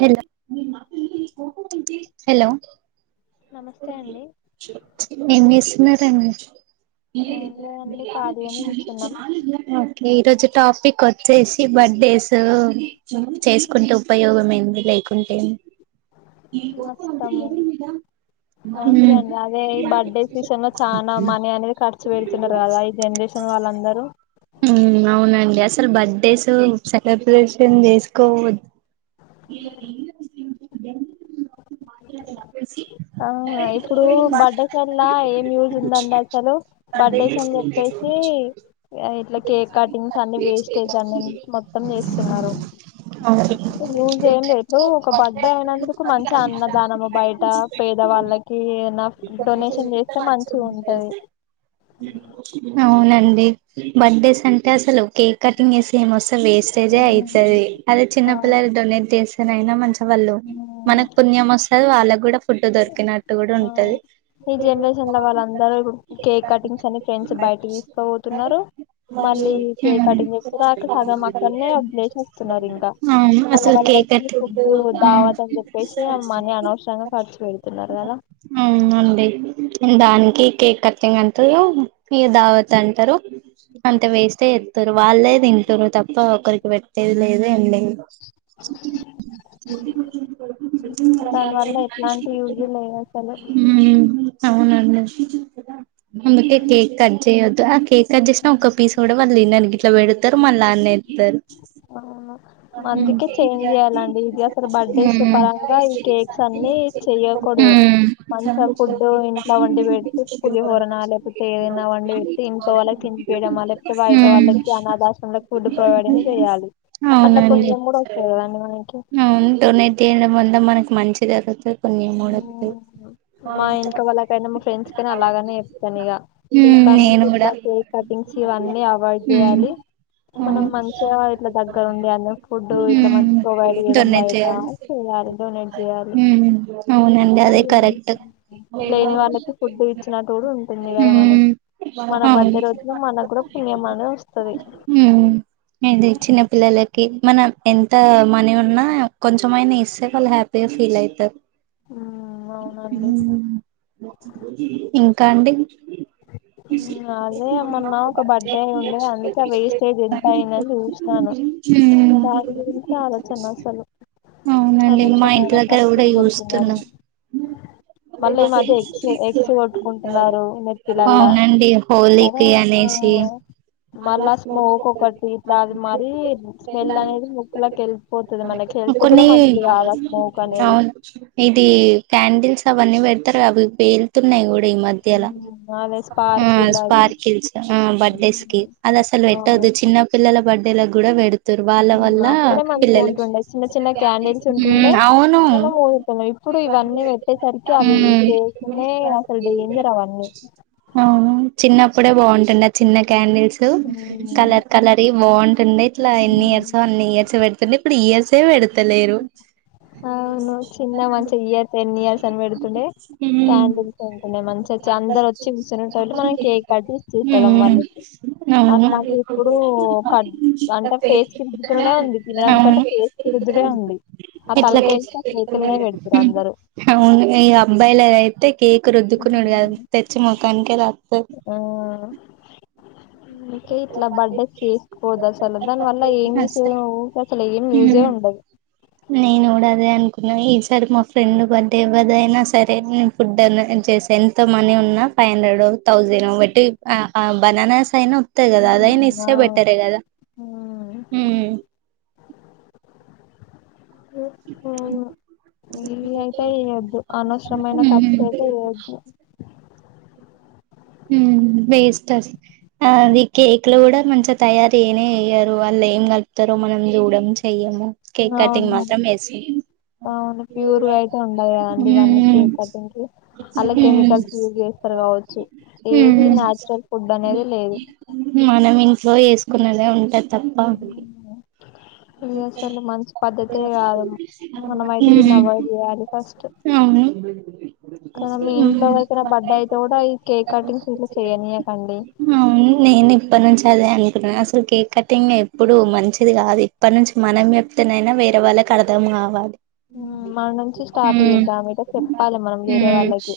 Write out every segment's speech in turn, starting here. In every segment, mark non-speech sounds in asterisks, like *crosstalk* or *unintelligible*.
హెల్ hello నమస్తే అండి ఎన్ని చేస్తున్ననారం ఏం లేదండి ఖాళీగానే కూర్చున్నాం ఓకే రోజు టాపిక్ వచ్చేసి బర్త్డేస్ చేసుకుంటే ఉపయోగమేంది లేకుంటేంది ఈకోప్ప వంట వస్తాము ఎవడు మధ ఓకే అండి అదే ఈ బర్త్డేస్ విషయంలో చాలా మనీ అనేది ఖర్చు పెడుతున్నారు కదా ఈ జనరేషన్ వాళ్ళందరూ హ్మ్మ్ అవునండి అసలు బర్త్డేస్ సెలబ్రేషన్ చేసుకోవచ్ హ్మ్మ్ ఆ ఇప్పుడు బడ్డేసల్లా ఏం యూజ్ ఉందండి అసలు బర్డేస్ అని చెప్పేసి ఇట్లా కేక్ కటింగ్స్ అన్ని వేస్టేజ్ అన్ని మొత్తం చేస్తున్నారు అవ్ సేమ్ రేటు ఒక బర్త్డే అయినందుకు మంచి అన్నదానమ్ బయట పేద వాళ్ళకి ఏనా డొనేషన్ చేస్తే మంచిగ ఉంటది అవునండి బర్త్డేస్ అంటే అసలు కేక్ కటింగ్ ఏ మొస్తది వేస్టేజే అయితది. అదే ఆ చిన్న పిల్లలు డొనేట్ చేస్తేనయినా మంచి వాళ్ళు ఉమ్, మనకు పుణ్యం వస్తుంది వాళ్ళకు కూడా ఫుడ్ దొరికినట్టు కూడా ఆ ఉంటది ఈ జనరేషన్ లో వాళ్ళందరూ ఇప్పు కేక్ కటింగ్స్ అని ఫ్రెండ్స్ బయటకి తీసుకో పోతున్నారు మళ్ళీ కేక్ కటింగ్ చేస్తురు అక్కడ సగం అక్కడ్నేవదిలేసి వస్తున్నారు ఇంకా అవును అసలు మళ్ళళ కేక్ ఈ ఫుడ్ దావత్ అని చెప్పేసి ఆమని అనవసరంగా ఖర్చు పెడుతున్నారు కదా ఆ అండి దానికి కేక్ కటింగ్ అంటరు ఈ దావత్ అంటారు అంతా వేస్ట ఎత్తరు వాళ్ళే తింటారు తప్ప ఒకరికి పెట్టేది లేదు అండి హే మ దాని వల్ల ఎట్లాంటి యూజ్ లేదు అసలు హ్మ్మ్ అవునండి అందుకే కేక్ కట్ చేయొద్దు ఆ కేక్ కట చేసిన ఒక్క పీస్ కూడా వాళ్ళు ఇన్నర్ ఇట్లా పెడతారు మళ్ళీ ఆడ్నే ఇస్తారు అవును హ్మ్మ్ అందుకే *unintelligible* పరంగా ఈ కేక్స్ మ్ అన్ని చెయ్యకూడదు మంచిగా మ్ ఫుడ్ ఇంట్లో వండి పెట్టి పులిహోరన లేకపోతే ఏదైనా వండి పెట్టి ఇంట్లో వాళ్ళకి తినిపియడం అలా బయట వాళ్లకి అన్నదాశ్రమం ఫుడ్ ప్రొవైడింగ్ చేయాలి అట్లా పుణ్యం కూడా వస్తుంది కదండి మనకి అవును డొనేట్ చేయడం వల్ల మనకి మంచి జరుగుతుంది కొన్ని మూడ్ ఉమ్, మా ఇంట్ల వాళ్ళకైన మా ఫ్రెండ్స్ కైనా అలాగనే చెప్తా ఇగా హ్మ్ ఇక నుంచి నేను కూడా ఇట్లా కేక్ కటింగ్స్ ఇవన్నీ అవాయిడ్ హ్మ్ చేయాలి మనం హ్మ్ మంచిగా ఇట్లా దగ్గర ఉండి అన్ని ఫుడ్ ఇట్లా హ్మ్ మంచి ప్రొవైడ్ చేయడం డొనేట్ బయట చేయాలి చేయాలి డొనేట్ చేయాలి హ్మ్ అవునండి అదే అది కరెక్ట్ లేని వాళ్ళకి ఫుడ్ ఇచ్చినటు కూడా ఉంటుంది కదా మనకి హ్మ్ మన అవును బర్త్డే రోజున మన కూడా పుణ్యం అనేది వస్తది ఉమ్ ఇది చిన్న పిల్లలకి మనం ఎంత మనీ ఉన్నా కొంచమైనా ఇస్తే వాళ్ళు హ్యాపీగా ఫీల్ అవుతారు అవునండి ఉమ్ ఇంకా అండి ఇ సి ఉమ్, అదే మొన్న ఒక బర్త్డే ఉండే అందుకే వేస్టేజ్ ఎంత అయింది అని చూస్తానా దాని గురించి చాల అవునండి మా ఇంటి అనవసరమైన దగ్గర కూడా ఖర్చులు చూస్తున్న పెడుతున్నారు మళ్ళీ ఈ మద్య ఎక్స్ ఎక్స్ కొట్టుకుంటున్నారు నెత్తిలల్లా అండి కదా హలీకి ఆ అనేసి మళ్ళా స్మోక్ ఒకటి ఇట్లా దాన్ని అది మరి స్మెల్ అనేది ముక్కులోకి వెళ్తే కొన్ని స్మోక్ అనేది రావచ్చు ఇది క్యాండిల్స్ అవన్నీ పెడతారుగా కదా అవి పేలుతున్నాయి కూడా ఈ మధ్యలా ఉమ్, అదే ఉమ్ స్పార్కిల్ అవి స్పార్కిల్స్ ఆ బర్డేస్కి ఉమ్, అది అసలు పెట్టొదు అవును. చిన్న పిల్లల బర్డేలకు కూడా పేడుతురు వాళ్ళ ఉమ్, వల్ల అప్పుడే మంచిగా పిల్లలు ఉంటుండే చిన్న చిన్న క్యాండిల్స్ ఉంటుండే ఉమ్ అవును మనం ఊదుతున్నం ఇప్పుడు ఇవన్నీ పెడుతున్నారు పెట్టేసరికి అవి పేలుతూనే అసలు డేంజర్ అవన్ని అవునా చిన్నప్పుడే బాగుంటుండె ఆ చిన్న క్యాండిల్స్ ఉమ్, కలర్ కలర్ వి బాగుంట కొన్నిట్ల ఎన్ని ఉమ్. ఇయర్స్ అన్ని ఇయర్స్ పెడుతుండే ఇప్పుడు ఇయర్స్ ఏ పెడతలేరు అవును చిన్న మంచిగా ఇయర్ టెన్ ఇయర్స్ అని పెడుతుండే ఉమ్ క్యాండిల్స్ ఉంటుండే మంచి అందరు వచ్చి కూచునేటోళ్ళు మనం కేక్ కట్ ఇచ్చేటోలం ఉమ్ వాళ్ళకి అట్లాంటిప్పుడు ఇట్లా కట్ అంటే పేస్కిపుకునుడే ఉంది తినడం కంటే ఫేస్కుకు రుద్దుడే ఉంది ఆ ఇట్లా కి తలకేసి ఆ ఉమ్ కేకులనే పెడుతురు అందరూ అవును ఈ అబ్బాయిలదైతే కేకు రుద్దుకునుడె కాదు తెచ్చి మొకానికే రాస్తారు ఆ *inaudible* అందుకే ఇట్లా బర్డే చేసుకొవదు అసలు దాని వల్ల ఏం యూస్ అసలు ఏం యూజే ఉండదు నేను కూడా అదే అనుకున్నా ఈసారి మా ఫ్రెండ్ బర్త్డే ఎవరదైనా సరే ఫుడ్ అనో చేసే ఎంత మనీ ఉన్నా ఫైవ్ హండ్రెడ్ థౌసండ్ ఓ బట్టి బనానాస్ అయినా అంతే కదా అదైన ఉమ్, ఇస్తే అవును. బెటర్ ఎ కదా ఉమ్. ఉమ్ *inaudible* ఉమ్ ఇవి అయితే ఇయొద్దు అనవసరమైన ఖర్చు అయితే వద్దు ఉమ్ బెస్ట్ రస్ ఆ అది కేక్ లో కూడా మంచిగ తయరు చేయనే చెయ్యరు ఆళ్ల ఏం కలుపుతారో ఇద్దరు మనం చూడం చెయ్యము కేక్ కటింగ్ అవును మాత్రం వేస్తాం అవును ప్యూర్ గా అయితే ఉండవు కదండి ఇవన్నీ ఉమ్, కేక్ కటింగ్ కి అలా ఉమ్, కెమికల్స్ యూజ్ చేస్ కావచ్చు ఏది ఉమ్. నాచురల్ ఫుడ్ అనేది లేదు మనం ఇంట్లో యేసుకున్నదే ఉంటది తప్ప ఉమ్. ఇది ఊ అసలు మంచి పద్ధతే హు కాదు మనమయితే దీన్ని అవాయిడ్ చేయాలి ఫస్ట్ అవును కానీ హు మీ ఇంట్లో ఎవరికైనా బర్త్డే అయితే కూడా ఈ కేక్ కటింగ్స్ ఇట్లా చేయనీయకండి అవును నేను ఇప్పటి నుంచి అదే అనుకుంటున్నాను అసలు కేక్ కటింగ్ ఎప్పుడు మంచిది కాదు ఇప్పటి నుంచి మనం చెప్తేనైనా వేరే వాళ్ళకి అర్థం కావాలి మన నుంచి స్టార్ట్ ఉమ్ చేద్దాం ఇక చెప్పాలి మనం వేరే ఉమ్ వాళ్ళకి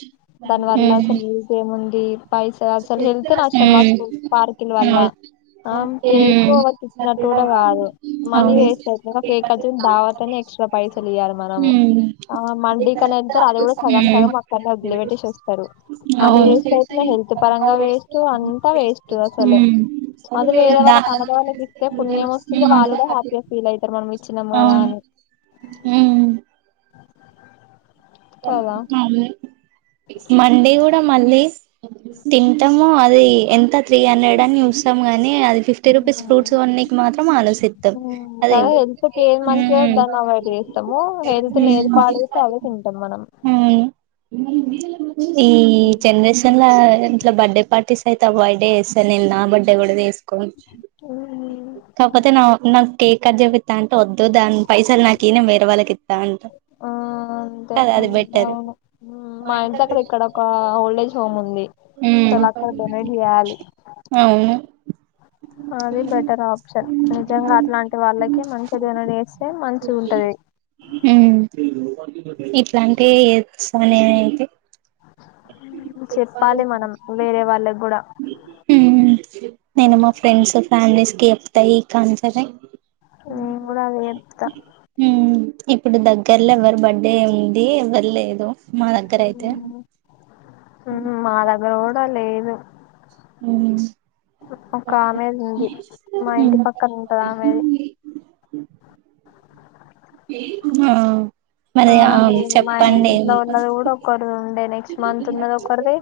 దానివల్ల ఉమ్ అసలు ఏముంది పైసా అసలు హెల్త్ నష్టం మా స్కూల్ పార్కింగ్ వల్ల ఆ కేక్ ఒకరికి కూడా రాదు మనీ వేస్ట్ అవుతుంది కేక్ కటింగ్ దావతనే ఎక్స్ గా పైసలి ఇయ్యాల మనము ఆ మండి కని వెళ్తారు అది కూడా సగం సగం అక్కడనే వదిలి పెట్టేసి వస్తారు మనీ వేస్ట్ అవుతుందని *unintelligible* పరంగా వేస్ట్ అంతా వేస్ట్ అసలు అది వేరే దా వాళ్ళ అనాధ వాళ్ళకి అయితే పుణ్యం వస్తుంది వాళ్ళు కూడా హ్యాపీగా ఫీల్ అవుతారు మనం ఇచ్చినం కదా అని అవునా కదా అవును మండే కూడా మళ్ళీస్ తింటము అది ఎంత త్రీ హండ్రెడ్ అని చూస్తాం గానీ అది ఫిఫ్టీ రూపీస్ ఫ్రూట్స్ ఉమ్. కొనేకి మాత్రం ఆలోసిత్తం ఉమ్, కదా అదేందో హెల్త్ ఏది మంచిదో దాన్ని అవాయిడ్ చేస్తాము హెల్త్ ని ఏది పాడు చేస్తే అవే తింటాము మనం ఈ జనరేషన్ల ఇంట్లో బడ్డే పార్టీస్ అయి బర్త్డే చేస్తాను నా బర్త్డే కూడా చేసుకోవచ్చు ఉ ఊ కాకపోతే నా నాకు కేక్ కట్ చెపిస్తా అంటే వద్దు దాని పైసలు నాకు ఇయ్యి నేను వేరే వాళ్ళకి ఇస్తా అంట *inaudible* ఆ అంతే కదా అది బెటర్ అవును మా ఇంటి అక్కడ ఇక్కడ ఒక ఓల్డేజ్ హోమ్ ఉంది. ఉ అసలు అక్కడ డొనేట్ చేయాలి అవును అది బెటర్ ఆప్షన్ నిజంగా అట్లాంటి వాళ్ళకి మంచిదిన చేస్తే మంచి ఉంటది ఉ ఇట్లాంటి యేస్తానేతి చెప్పాలి మనం వేరే వాళ్ళకి కూడా హ్మ్ నేను మా ఫ్రెండ్స్ ఫ్యామిలీస్ కి చెప్తా ఇకనుంచి కూడా నేను ఇండియా కూడా అదే గేటు చెప్తా *unintelligible* ఉ ఇప్పుడు దగ్గర్లో ఎవరు బర్త్డే ఉంది ఎవరు లేదు మా దగ్గర అయితే ఉ మా దగ్గర కూడా లేదు ఉ ఒక ఆమెది ఉంది మా ఇంటి ఉమ్ పక్కన ఉంటది ఆమెది ఆ ఆ, మరి ఆమెకు చెప్పండి ఒకరి ఉండే నెక్స్ట్ మంత్ ఉన్నది ఒకరిది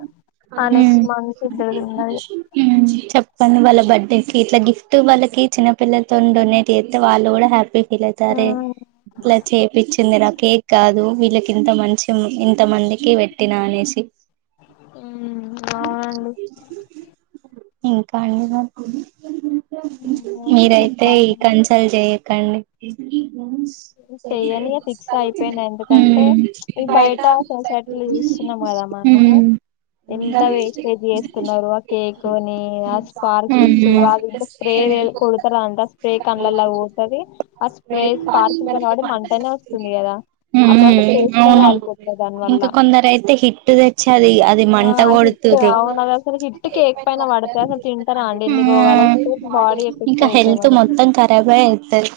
ఆ నెక్స్ట్ మంత్ ఇద్దరిదీ ఉన్నది హ్మ్ చెప్పండి వాళ్ళ బర్త్డేకి ఇట్లా గిఫ్ట్ వాళ్ళకి చిన్నపిల్లలతో డొనేట్ చేస్తే వాళ్ళు కూడా హ్యాపీ ఫీలైతారే ఉన్నది ఇట్లా చేపిచ్చి మరా కేక్ కాదు వీళ్ళకి ఇంత మంచి ఇంత మందికి పెట్టినా అనేసి ఉ బావుండు ఇంకా అండి మీరైతే ఈ చెప్పాలి కన్సల్ట్ చెయకండి ఎందుకు ఈ బౌల్స్ చెయ్యని ఫిక్స్ అయిపోయినా ఎందుకంటే ఉమ్ ఈ బయట సొసైటీలో చూస్తున్నాం కదా మనము ఎంత వేస్టేజ్ చేస్తున్నరు ఆ కేకునీ, ఆ ఉమ్ స్పార్కిల్స్ అవి స్ప్రే కొడతరంట స్ప్రే కన్లల్లకి పోతది, ఆ స్ప్రే స్పార్క్ ఉమ్ అప్పుడప్పుడు ఫేస్ లో అవును కాలిపోతుంది దాని వల్ల ఇంకా కొందరు అయితే హిట్ తెచ్చి అది, అది ఆ మంట హిట్ కొడుతుర్రు అవును అది అసలు హిట్ కేక్ పైన పడతాయి అసలు తింటారా అండి ఎన్ని రోగాలు ఉమ్ వస్తే బాడీ ఎఫెక్ట్ ఇంకా అయితాయి హెల్త్ మనకి మొత్తం ఖరాబ్ అయి తది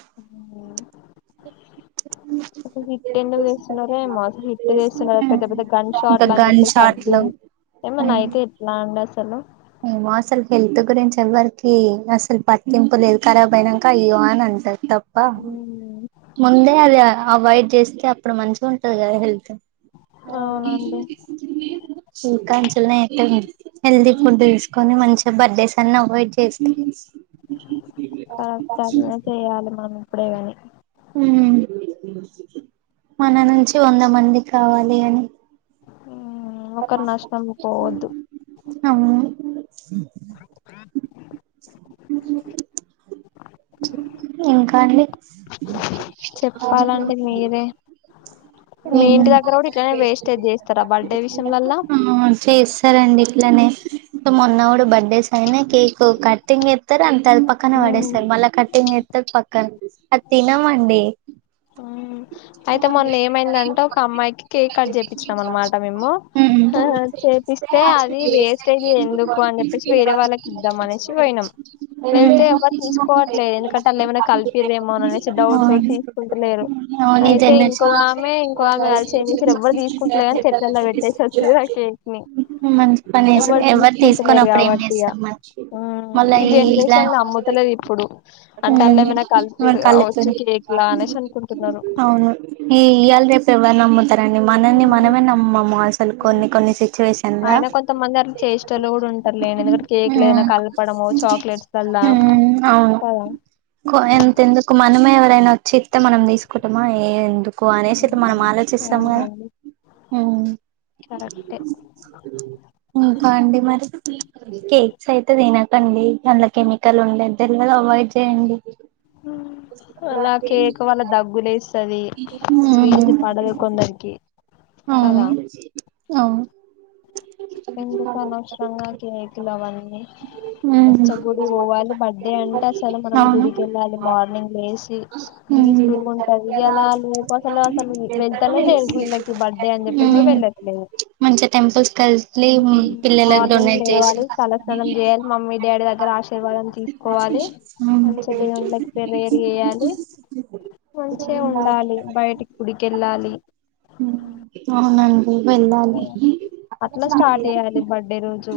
హిట్ ఎందుకు తెస్తున్నరో ఏమో హిట్ తెస్తున్నర్. పెద్ద పెద్ద గన్ ఇంకా షాట్లని గన్ చెప్పేసి అవి, షాట్లు ఏమన్నా అయితే ఎట్లా అండి అసలు? ఏమో అసలు హెల్త్ గురించి ఎవ్వరికి అసలు పట్టింపు లేదు, ఖరాబ్ అయినంక అయ్యో అని అంటరు, తప్ ప్ప ఉమ్, ముందే అది అవాయిడ్ చేస్తే అప్పుడు మంచిగ ఉంటది కదా హెల్త్. అవునండి ఇంకా చుల్నైతే హెల్ది కొంటె తీసుకొని మంచిగా బర్త్డేస్ అన్ని అవాయిడ్ చేస్ కరెక్ట్ టైం లనే చెయ్యాలె మనం ఎప్పుడే గని. ఉమ్ మన నుంచి వంద మంది కావాలి అని. ఒకర్ నష్టము పోవద్దు. అవును ఇంకా అండి ఇ చెప్పాలండి మీరే, ఆ మీ ఇంటి దగ్గర గుడ ఇట్లనే వేస్టెజ్ చేస్తరా బడ్ ఆ చేస్ తరండి ఇట్లనే, తో మొన్న గుడ బర్త్డేస్ అయినై, కేక్ కటింగ్ స్తారు అంతే అది పక్కన ఉమ్, పడేస్తరు, మళ్ళా కట్టింగ్ చేత్తరు పక్కన్ అది తినమండి ఉమ్. అయితే ఉమ్ మొన్న కేస్త్ ఏమైందంటే ఒక అమ్మాయికి కేక్ కట్ చేపించినాం అనమాట మేము ఆ, చేపిస్తే అది వేస్టేజ్ ఎందుకు అని చెప్పేసి వేరే వాళ్ళకి ఇద్దాం అనేసి పోయినాం వెళ్తే ఎవరు తీసుకోవట్లేదు ఎందుకంటే అళ్ళు ఏమైనా ఉమ్ హాయ్ ఉంటలేరు అయితే ఇంకో ఆమె ఇంకో ఆమె కలిసి ఏం చేసిర్రు, ఎవ్వరు తీసుకుంట్లేరని చెట్లల్లా పెట్టేసి అచ్చిర్రు ఆ కేక్. నీ మంచి పని చేసారు ఎవ్వరు ఎవరు తీసుకొని తీసుకుంటలేరు అప్పుడు ఏం కాబట్టిగా, చేస్తాం మరి ఉమ్ మళ్ళా ఈ ఇలా జనరేషన్ నమ్ము లేరిప్పుడు అంటే అల్లా ఏమైనా మన కలిపిర్రు కావచ్చు కళ్ళెత్తది కేక్ లా అనేసి అనుకుంటున్నరు. అవును, ఈ ఇవాళ రేపు ఎవరు నమ్ముతరండి మనల్ని మనమే నమ్మము అసలు కొన్ని కొన్ని సి ఆయన కొంతమంది అట్ల చేశెటోళ్లు గుడ ఉంటారులేండి, ఎందుకంటే కేక్ల మ్మ్ ఏదైన్న కలపడమో, చాక్లెట్స్ లల్ల కద కో ఎంత ఎందుకు మనమే ఎవరైనా ఒచ్చి ఇత్తే మనం తీ కుంటమా ఏ ఎందుకు అనేసి ఇట్ల మనం ఉమ్, ఆలోచిస్తము కదా, ఉమ్ కరెక్టె ఇంకా అండి మరి కేక్స్ అయితే తినకండి, అన్ల కెమికల్ ఉండేది తెలువది, అవాయిడ్ చేయండి. అలా కేక్ వల్ల దగ్గులేస్తది స్వీట్ ఉమ్ పడదు కొందరికి కదా అవును అవు ఎందుకు అనవస్రంగా కేకులు అవన్నీ ఉమ్ మంచిగ గుడి పోవాలి బర్డే అంటే అసలు మనం గుడికెళ్ళాలి మార్నింగ్ లేసి ఉం పీస్ఫుల్ గా ఉంటది ఇయ్యాల రేపు అసలు అసలు వెళ్తానే లేరు గుళ్ళకి బర్త్డే అని చెప్పేసి ఉం కూడా వెళ్ళట్లేదు మంచిగ టెంపుల్స్ కె మార్నింగ్ లేవాలి తలస్నానం చేయాలి మమ్మీ డాడీ దగ్గర ఆశీర్వాదం తీస్కోవాలి మంచిగ దేవున్ దగ్గర ప్రేయర్ చేయాలి మంచిగ ఉమ్ ఉండాలి బయటికి గుడికెళ్ళాలి అవునండి *inaudible* కదా అట్లా స్టార్ట్ చేయాలి బర్త్డే రోజు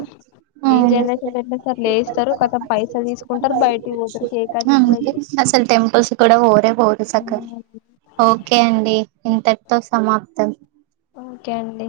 ఈ జనరేషన్ ఎట్లుంటరు లేస్తరు కతం పైసల్ తీస్కుంటరు బయిటికి పోతరు కేక్ అసల్ టెంపుల్స్ కూడ పోదే పోదు సక్కగ ఓకే అండి ఇంతటితో సమాప్తం ఓకే అండి